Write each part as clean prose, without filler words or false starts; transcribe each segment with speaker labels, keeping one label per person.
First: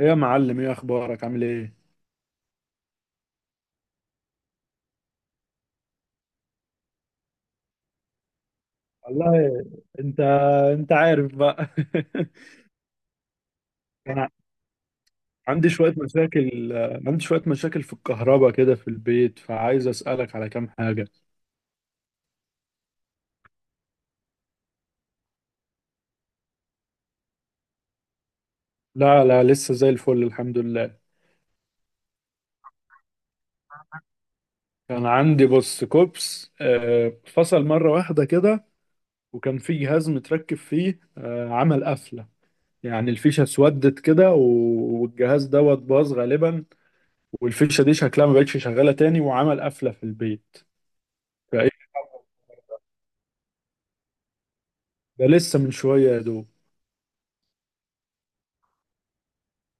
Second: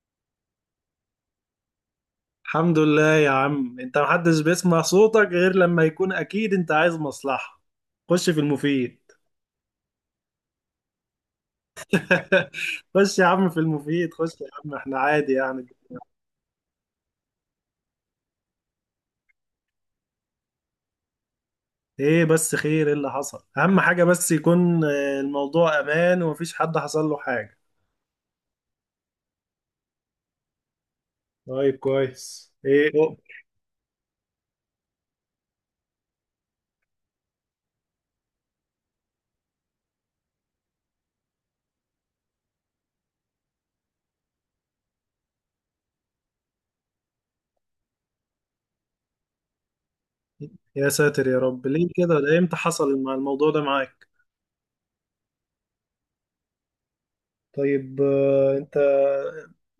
Speaker 1: ايه يا معلم؟ ايه اخبارك؟ عامل ايه؟
Speaker 2: الحمد لله يا عم، انت محدش بيسمع صوتك غير لما يكون اكيد انت عايز مصلحة. خش في المفيد.
Speaker 1: والله. انت انت عارف بقى.
Speaker 2: خش يا عم في المفيد،
Speaker 1: انا
Speaker 2: خش يا عم، احنا عادي يعني.
Speaker 1: عندي شويه مشاكل، في الكهرباء كده في البيت، فعايز اسالك على كام حاجه.
Speaker 2: ايه بس خير؟ ايه اللي حصل؟ اهم حاجة بس يكون الموضوع امان ومفيش حد حصل له حاجة.
Speaker 1: لا لا، لسه زي الفل، الحمد لله.
Speaker 2: طيب كويس. ايه
Speaker 1: كان عندي، بص، كوبس فصل مره واحده كده. وكان في جهاز متركب فيه، عمل قفله. يعني الفيشه اسودت كده والجهاز دوت باظ غالبا. والفيشه دي شكلها ما بقتش شغاله تاني، وعمل قفله في البيت.
Speaker 2: يا ساتر يا رب،
Speaker 1: فايه،
Speaker 2: ليه كده؟ ده امتى حصل مع الموضوع ده معاك؟
Speaker 1: ده لسه من شوية يا دوب.
Speaker 2: طيب، انت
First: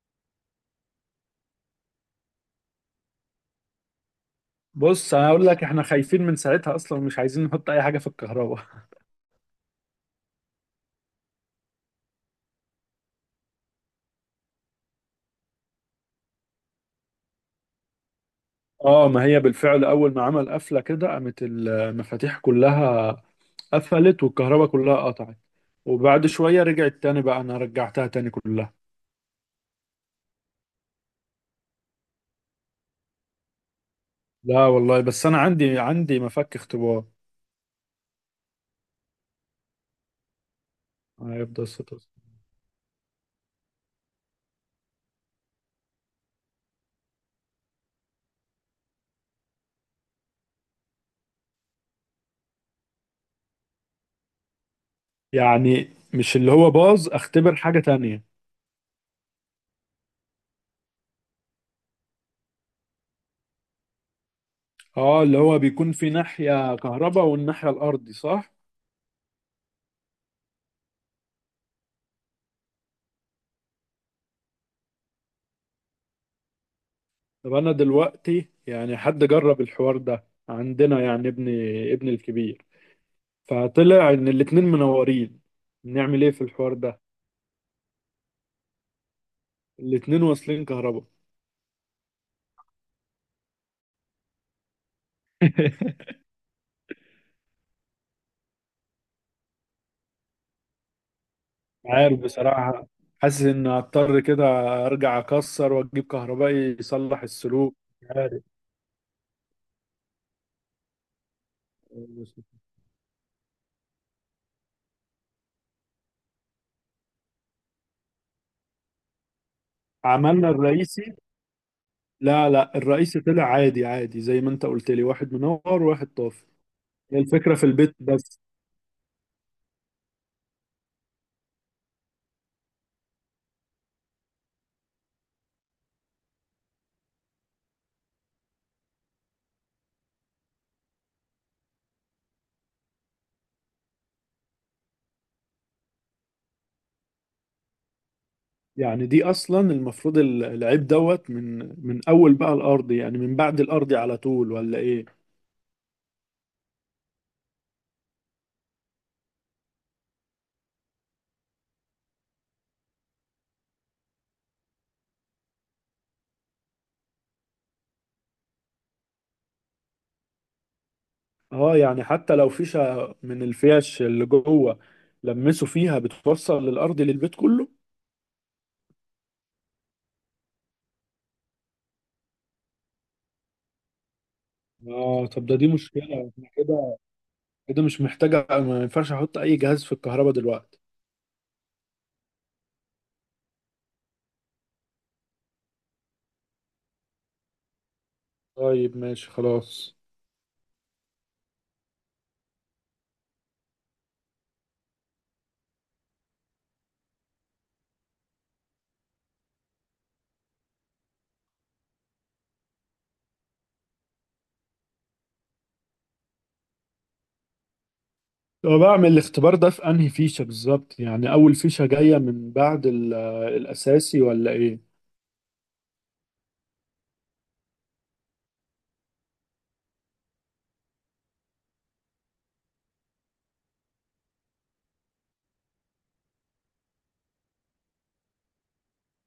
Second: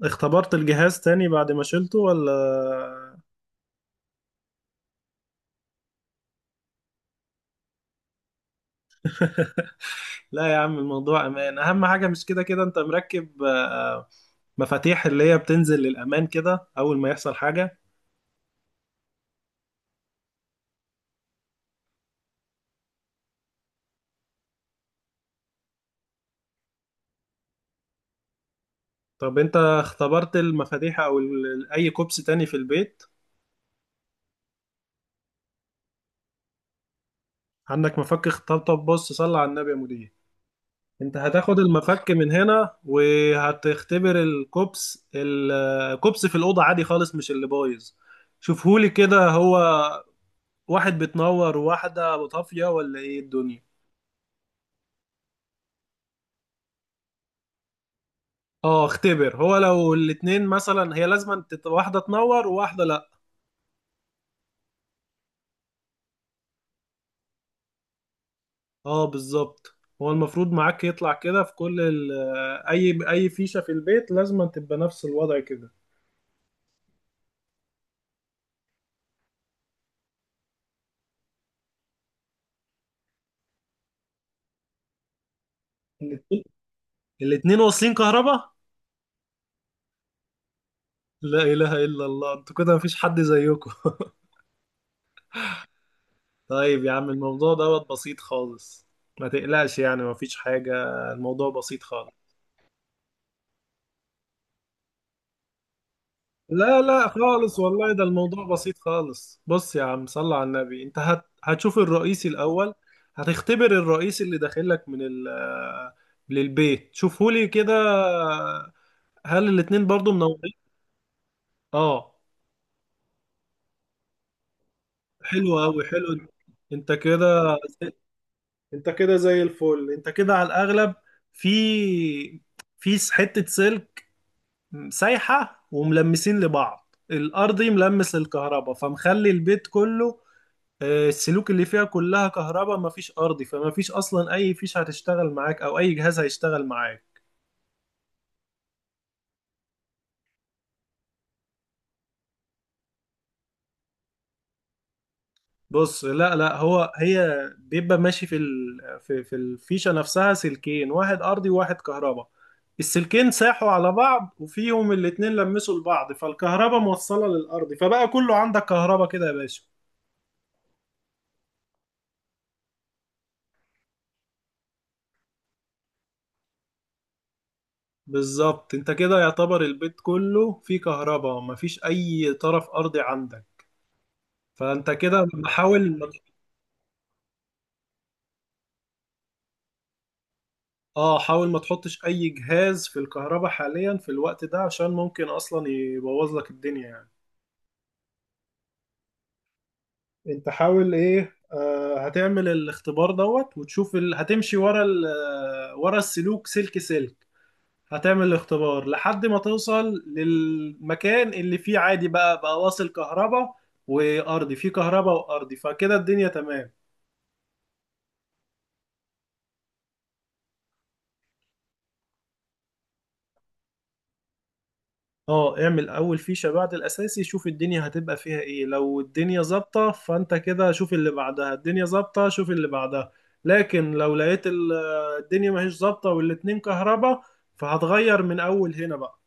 Speaker 2: اختبرت الجهاز تاني بعد ما شلته ولا؟
Speaker 1: بص، انا اقول لك احنا خايفين من ساعتها اصلا، ومش عايزين نحط اي حاجة في الكهرباء.
Speaker 2: لا يا عم، الموضوع امان، اهم حاجه. مش كده كده انت مركب مفاتيح اللي هي بتنزل للامان كده اول ما يحصل حاجه؟
Speaker 1: اه، ما هي بالفعل اول ما عمل قفلة كده قامت المفاتيح كلها، قفلت، والكهرباء كلها قطعت. وبعد شوية رجعت تاني، بقى انا رجعتها تاني كلها.
Speaker 2: طب انت اختبرت المفاتيح او اي كوبس تاني في البيت؟
Speaker 1: لا والله، بس انا عندي مفك اختبار.
Speaker 2: عندك مفك؟ طب طب، بص، صلي على النبي يا مدير. انت هتاخد
Speaker 1: هيفضل ستة
Speaker 2: المفك من
Speaker 1: أسابيع.
Speaker 2: هنا وهتختبر الكوبس، الكوبس في الاوضه عادي خالص، مش اللي بايظ. شوفهولي كده، هو واحد بتنور وواحده طافيه ولا ايه الدنيا؟
Speaker 1: يعني مش اللي هو باظ، اختبر حاجة تانية.
Speaker 2: اه اختبر، هو لو الاتنين مثلا هي لازم واحدة تنور وواحدة لا.
Speaker 1: اه، اللي هو بيكون في ناحية كهرباء والناحية الارضي، صح.
Speaker 2: اه بالظبط. هو المفروض معاك يطلع كده في كل اي اي فيشة في البيت لازم تبقى نفس الوضع كده.
Speaker 1: طب انا دلوقتي، يعني حد جرب الحوار ده عندنا يعني، ابني الكبير، فطلع ان الاتنين منورين. نعمل ايه في
Speaker 2: الاتنين؟
Speaker 1: الحوار ده؟
Speaker 2: الاتنين واصلين كهرباء؟
Speaker 1: الاتنين واصلين كهرباء.
Speaker 2: لا اله الا الله، انتوا كده مفيش حد زيكم. طيب يا عم، الموضوع دوت بسيط خالص، ما تقلقش، يعني مفيش حاجة، الموضوع بسيط خالص.
Speaker 1: عارف، بصراحة حاسس ان هضطر كده ارجع اكسر واجيب كهربائي
Speaker 2: لا لا
Speaker 1: يصلح
Speaker 2: خالص
Speaker 1: السلوك،
Speaker 2: والله، ده
Speaker 1: مش عارف.
Speaker 2: الموضوع بسيط خالص. بص يا عم، صل على النبي، انت هتشوف الرئيسي الاول. هتختبر الرئيس اللي داخل لك من للبيت. شوفهولي كده، هل الاتنين برضو
Speaker 1: عملنا
Speaker 2: منورين؟
Speaker 1: الرئيسي.
Speaker 2: اه.
Speaker 1: لا لا، الرئيسي طلع عادي عادي، زي ما انت قلت لي، واحد
Speaker 2: حلو قوي،
Speaker 1: منور وواحد
Speaker 2: حلو.
Speaker 1: طافي.
Speaker 2: انت
Speaker 1: هي الفكرة
Speaker 2: كده،
Speaker 1: في البيت بس.
Speaker 2: انت كده زي الفل. انت كده على الاغلب في، حتة سلك سايحة وملمسين لبعض، الارضي ملمس للكهرباء فمخلي البيت كله، السلوك اللي فيها كلها كهرباء مفيش ارضي، فمفيش اصلا اي فيش هتشتغل معاك او اي جهاز هيشتغل معاك.
Speaker 1: يعني دي اصلا المفروض العيب دوت، من اول بقى الارض، يعني من بعد الارض على طول ولا ايه؟
Speaker 2: بص لا لا، هو هي بيبقى ماشي في في الفيشه نفسها سلكين، واحد ارضي وواحد كهرباء. السلكين ساحوا على بعض وفيهم الاتنين لمسوا لبعض، فالكهرباء موصله للارض فبقى كله عندك كهرباء كده يا باشا.
Speaker 1: اه، يعني حتى لو فيشة من الفيش اللي جوه لمسوا فيها بتوصل للارض للبيت كله؟
Speaker 2: بالظبط، انت كده يعتبر البيت كله فيه كهرباء مفيش اي طرف ارضي عندك، فانت كده
Speaker 1: اه، طب ده دي
Speaker 2: بحاول.
Speaker 1: مشكلة. احنا كده كده مش محتاجة، ما ينفعش احط اي جهاز في الكهرباء دلوقتي.
Speaker 2: اه حاول ما تحطش اي جهاز في الكهرباء حاليا في الوقت ده عشان ممكن اصلا يبوظ لك الدنيا يعني.
Speaker 1: طيب ماشي، خلاص.
Speaker 2: انت حاول ايه، آه، هتعمل الاختبار دوت وتشوف هتمشي ورا آه، ورا السلوك، سلك سلك. هتعمل الاختبار لحد ما توصل للمكان اللي فيه عادي بقى، بقى واصل كهرباء وارضي، فيه كهرباء وارضي فكده الدنيا تمام.
Speaker 1: طب بعمل الاختبار ده في انهي فيشة بالظبط؟ يعني اول فيشة جاية من بعد الاساسي، ولا ايه؟
Speaker 2: اه اعمل اول فيشة بعد الاساسي، شوف الدنيا هتبقى فيها ايه. لو الدنيا ظابطة فانت كده شوف اللي بعدها، الدنيا ظابطة شوف اللي بعدها. لكن لو لقيت آه، الدنيا ماهيش ظابطة والاتنين كهربا، فهتغير من اول هنا بقى.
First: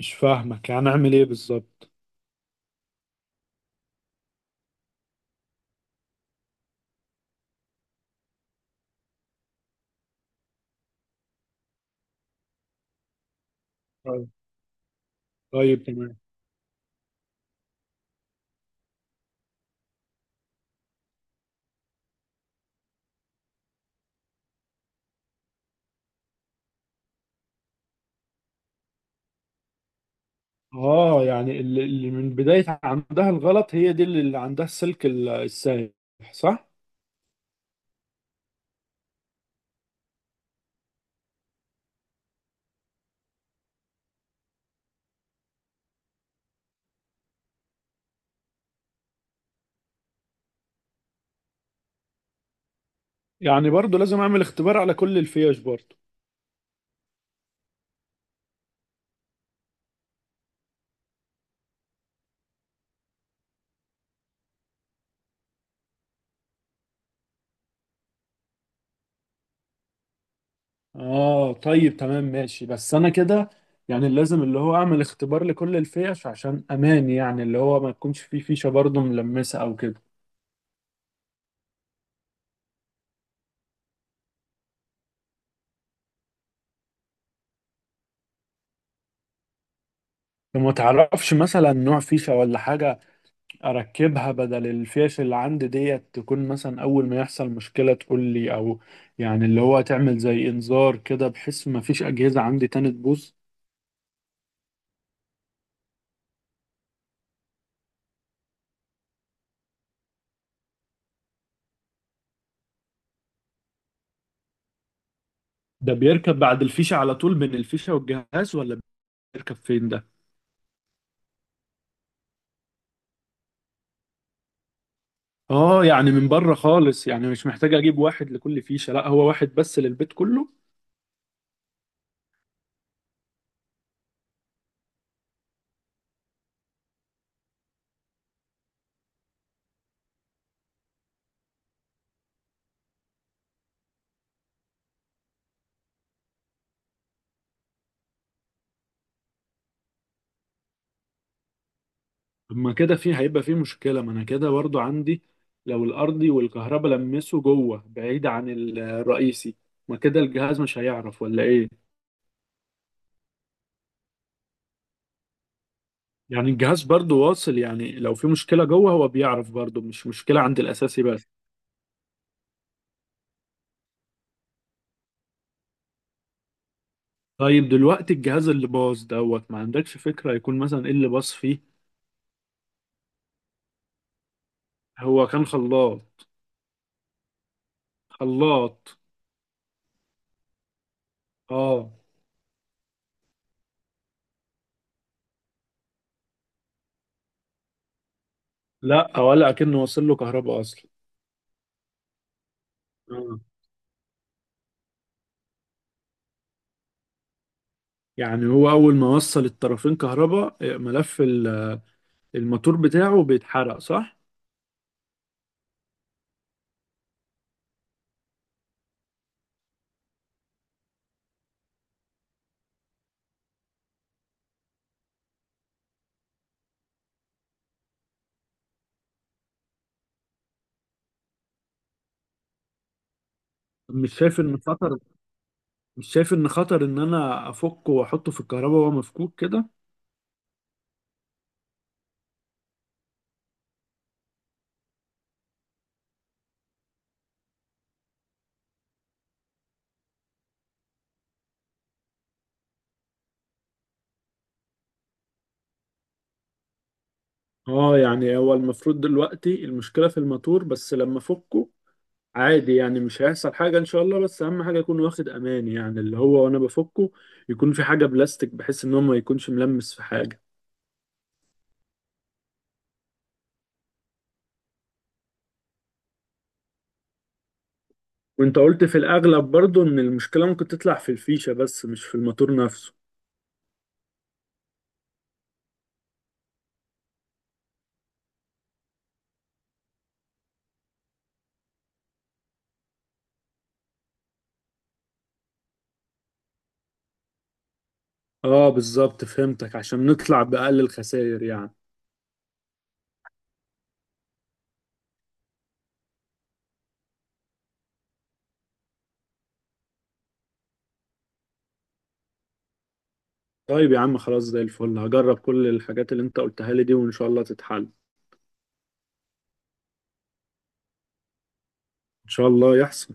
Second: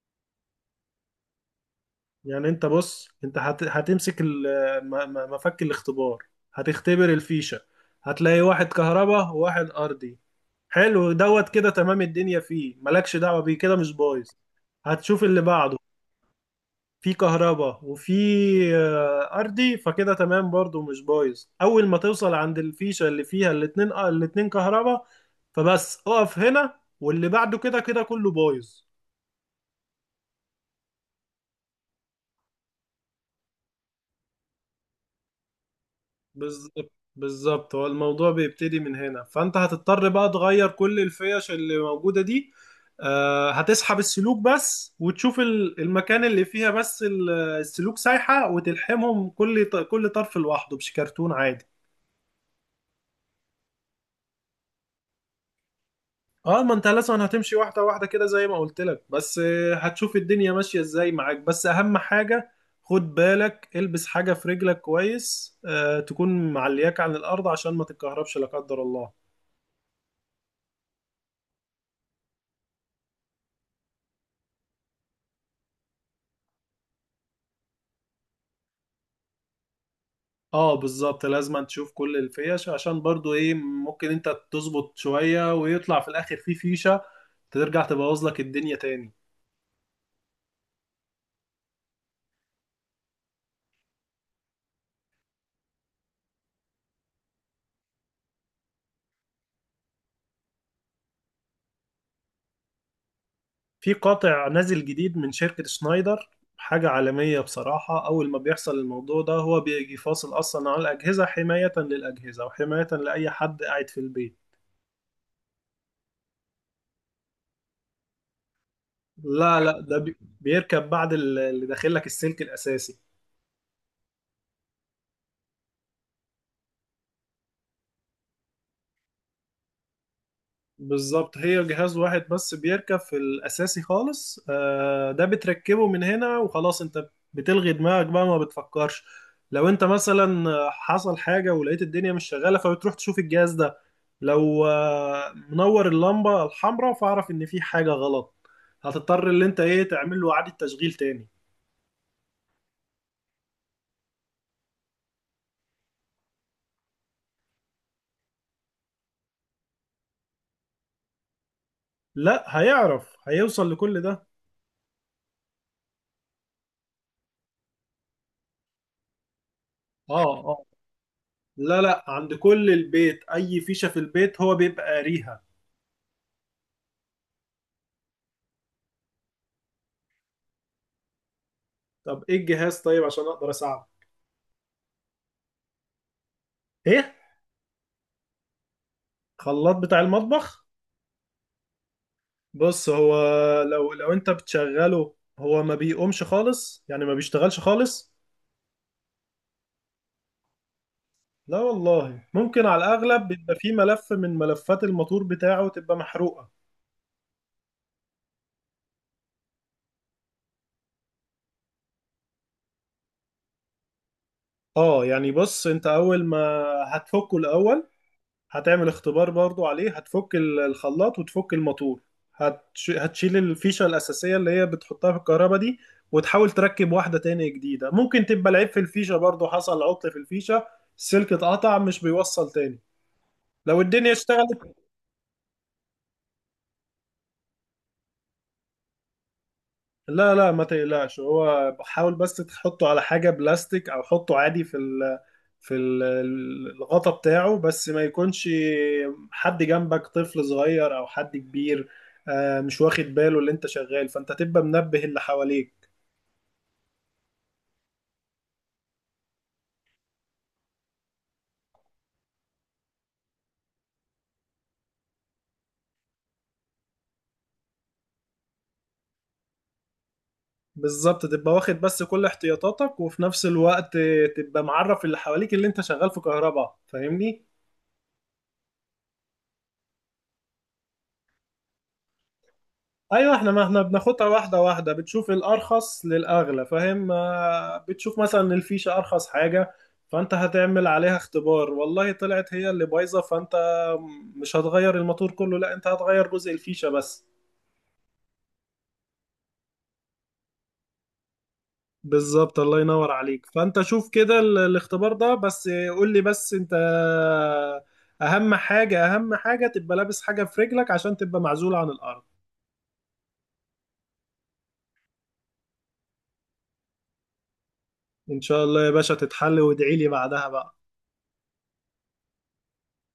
Speaker 1: مش فاهمك، يعني اعمل ايه بالظبط؟
Speaker 2: يعني انت بص، انت هتمسك آه، مفك الاختبار، هتختبر الفيشة، هتلاقي واحد كهربا وواحد ارضي، حلو دوت كده تمام الدنيا فيه مالكش دعوة بيه، كده مش بايظ.
Speaker 1: طيب،
Speaker 2: هتشوف اللي بعده،
Speaker 1: طيب، تمام.
Speaker 2: في كهرباء وفي ارضي، فكده تمام برضو مش بايظ. اول ما توصل عند الفيشه اللي فيها الاتنين الاتنين كهرباء، فبس اقف هنا، واللي بعده كده كده كله بايظ.
Speaker 1: اه، يعني اللي من بداية عندها الغلط هي دي اللي عندها السلك السايح، صح؟
Speaker 2: بالظبط بالظبط، هو الموضوع بيبتدي من هنا، فانت هتضطر بقى تغير كل الفيش اللي موجوده دي، هتسحب السلوك بس وتشوف المكان اللي فيها بس السلوك سايحه، وتلحمهم كل كل طرف لوحده بشكرتون عادي.
Speaker 1: يعني برضو لازم اعمل اختبار على كل الفيش برضو؟
Speaker 2: اه ما انت لازم هتمشي واحده واحده كده زي ما قلت لك، بس هتشوف الدنيا ماشيه ازاي معاك. بس اهم حاجه، خد بالك البس حاجه في رجلك كويس، آه، تكون معلياك عن الارض عشان ما تتكهربش لا قدر الله.
Speaker 1: اه، طيب تمام ماشي، بس انا كده، يعني لازم اللي هو اعمل اختبار لكل الفيش عشان امان، يعني اللي هو ما يكونش فيه فيشة برضو ملمسة او كده.
Speaker 2: اه بالظبط، لازم تشوف كل الفيش عشان برضو ايه، ممكن انت تظبط شويه ويطلع في الاخر في فيشه ترجع تبوظ لك الدنيا تاني.
Speaker 1: فما تعرفش مثلا نوع فيشة ولا حاجة اركبها بدل الفيش اللي عندي ديت، تكون مثلا اول ما يحصل مشكلة تقول لي، او يعني اللي هو تعمل زي انذار كده، بحيث ما فيش اجهزة عندي تاني تبوظ؟
Speaker 2: في قاطع نازل جديد من شركة شنايدر، حاجة عالمية بصراحة. أول ما بيحصل الموضوع ده هو بيجي فاصل أصلا على الأجهزة، حماية للأجهزة وحماية لأي حد قاعد في البيت.
Speaker 1: ده بيركب بعد الفيشة على طول بين الفيشة والجهاز، ولا بيركب
Speaker 2: لا لا،
Speaker 1: فين
Speaker 2: ده
Speaker 1: ده؟
Speaker 2: بيركب بعد اللي داخل لك السلك الأساسي.
Speaker 1: اه، يعني من بره خالص؟ يعني مش محتاج اجيب واحد لكل فيشة، لا هو واحد بس للبيت كله.
Speaker 2: بالظبط، هي جهاز واحد بس بيركب في الأساسي خالص، ده بتركبه من هنا وخلاص. انت بتلغي دماغك بقى ما بتفكرش. لو انت مثلا حصل حاجة ولقيت الدنيا مش شغالة، فبتروح تشوف الجهاز ده، لو منور اللمبة الحمراء فاعرف ان في حاجة غلط، هتضطر اللي انت ايه، تعمل له إعادة تشغيل تاني.
Speaker 1: طب ما كده في هيبقى في مشكلة. ما انا كده برضو عندي، لو الارضي والكهرباء لمسوا جوه بعيد عن الرئيسي، ما كده الجهاز مش هيعرف، ولا ايه؟
Speaker 2: لا هيعرف، هيوصل لكل ده.
Speaker 1: يعني الجهاز برضو واصل، يعني لو في مشكلة جوه هو بيعرف، برضو مش
Speaker 2: اه
Speaker 1: مشكلة عند
Speaker 2: اه،
Speaker 1: الأساسي بس.
Speaker 2: لا لا، عند كل البيت، اي فيشة في البيت هو بيبقى قاريها.
Speaker 1: طيب دلوقتي الجهاز اللي باظ دوت، ما عندكش فكرة يكون مثلا ايه اللي باظ فيه؟
Speaker 2: طب ايه الجهاز؟ طيب عشان اقدر اساعده.
Speaker 1: هو كان خلاط.
Speaker 2: ايه؟
Speaker 1: خلاط.
Speaker 2: خلاط بتاع المطبخ؟
Speaker 1: اه.
Speaker 2: بص، هو لو انت بتشغله هو ما بيقومش خالص، يعني ما بيشتغلش خالص.
Speaker 1: لا، ولا أكنه وصل له كهرباء أصلا.
Speaker 2: لا والله، ممكن على الاغلب
Speaker 1: آه.
Speaker 2: بيبقى فيه ملف من ملفات الموتور بتاعه تبقى محروقة.
Speaker 1: يعني هو أول ما وصل الطرفين كهرباء، ملف الموتور بتاعه بيتحرق، صح؟
Speaker 2: اه يعني بص، انت اول ما هتفكه الاول، هتعمل اختبار برضو عليه. هتفك الخلاط وتفك الماتور، هتشيل الفيشة الأساسية اللي هي بتحطها في الكهرباء دي، وتحاول تركب واحدة تاني جديدة. ممكن تبقى العيب في الفيشة برضو، حصل عطل في الفيشة، السلك اتقطع مش بيوصل تاني. لو الدنيا
Speaker 1: مش شايف إن
Speaker 2: اشتغلت.
Speaker 1: خطر؟ مش شايف إن خطر إن أنا أفكه وأحطه في الكهرباء وهو مفكوك كده؟
Speaker 2: لا لا ما تقلقش، هو حاول بس تحطه على حاجة بلاستيك أو حطه عادي في في الغطا بتاعه، بس ما يكونش حد جنبك طفل صغير او حد كبير مش واخد باله اللي انت شغال، فانت تبقى منبه اللي حواليك.
Speaker 1: اه، يعني هو المفروض دلوقتي المشكلة في الماتور بس. لما فكه عادي، يعني مش هيحصل حاجة ان شاء الله، بس اهم حاجة يكون واخد امان، يعني اللي هو وانا بفكه يكون في حاجة بلاستيك، بحيث ان هو ما يكونش ملمس في حاجة.
Speaker 2: بالظبط، تبقى واخد بس كل احتياطاتك وفي نفس الوقت تبقى معرف اللي حواليك اللي انت شغال في كهرباء، فاهمني؟
Speaker 1: وانت قلت في الاغلب برضو ان المشكلة ممكن تطلع في الفيشة بس، مش في الماتور نفسه؟
Speaker 2: ايوه، احنا ما احنا بناخدها واحده واحده، بتشوف الارخص للاغلى، فاهم؟ بتشوف مثلا إن الفيشه ارخص حاجه، فانت هتعمل عليها اختبار، والله طلعت هي اللي بايظه، فانت مش هتغير الموتور كله، لا انت هتغير جزء الفيشه بس.
Speaker 1: اه، بالظبط، فهمتك، عشان نطلع بأقل الخسائر يعني.
Speaker 2: بالظبط، الله ينور عليك. فانت شوف كده الاختبار ده بس، قول لي. بس انت، اهم حاجه اهم حاجه تبقى لابس حاجه في رجلك عشان تبقى معزول عن الارض.
Speaker 1: طيب يا عم، خلاص زي الفل، هجرب كل الحاجات اللي انت قلتها لي دي، وان شاء الله تتحل.
Speaker 2: ان شاء الله يا باشا تتحل، وادعي لي بعدها بقى.
Speaker 1: ان شاء الله يحصل.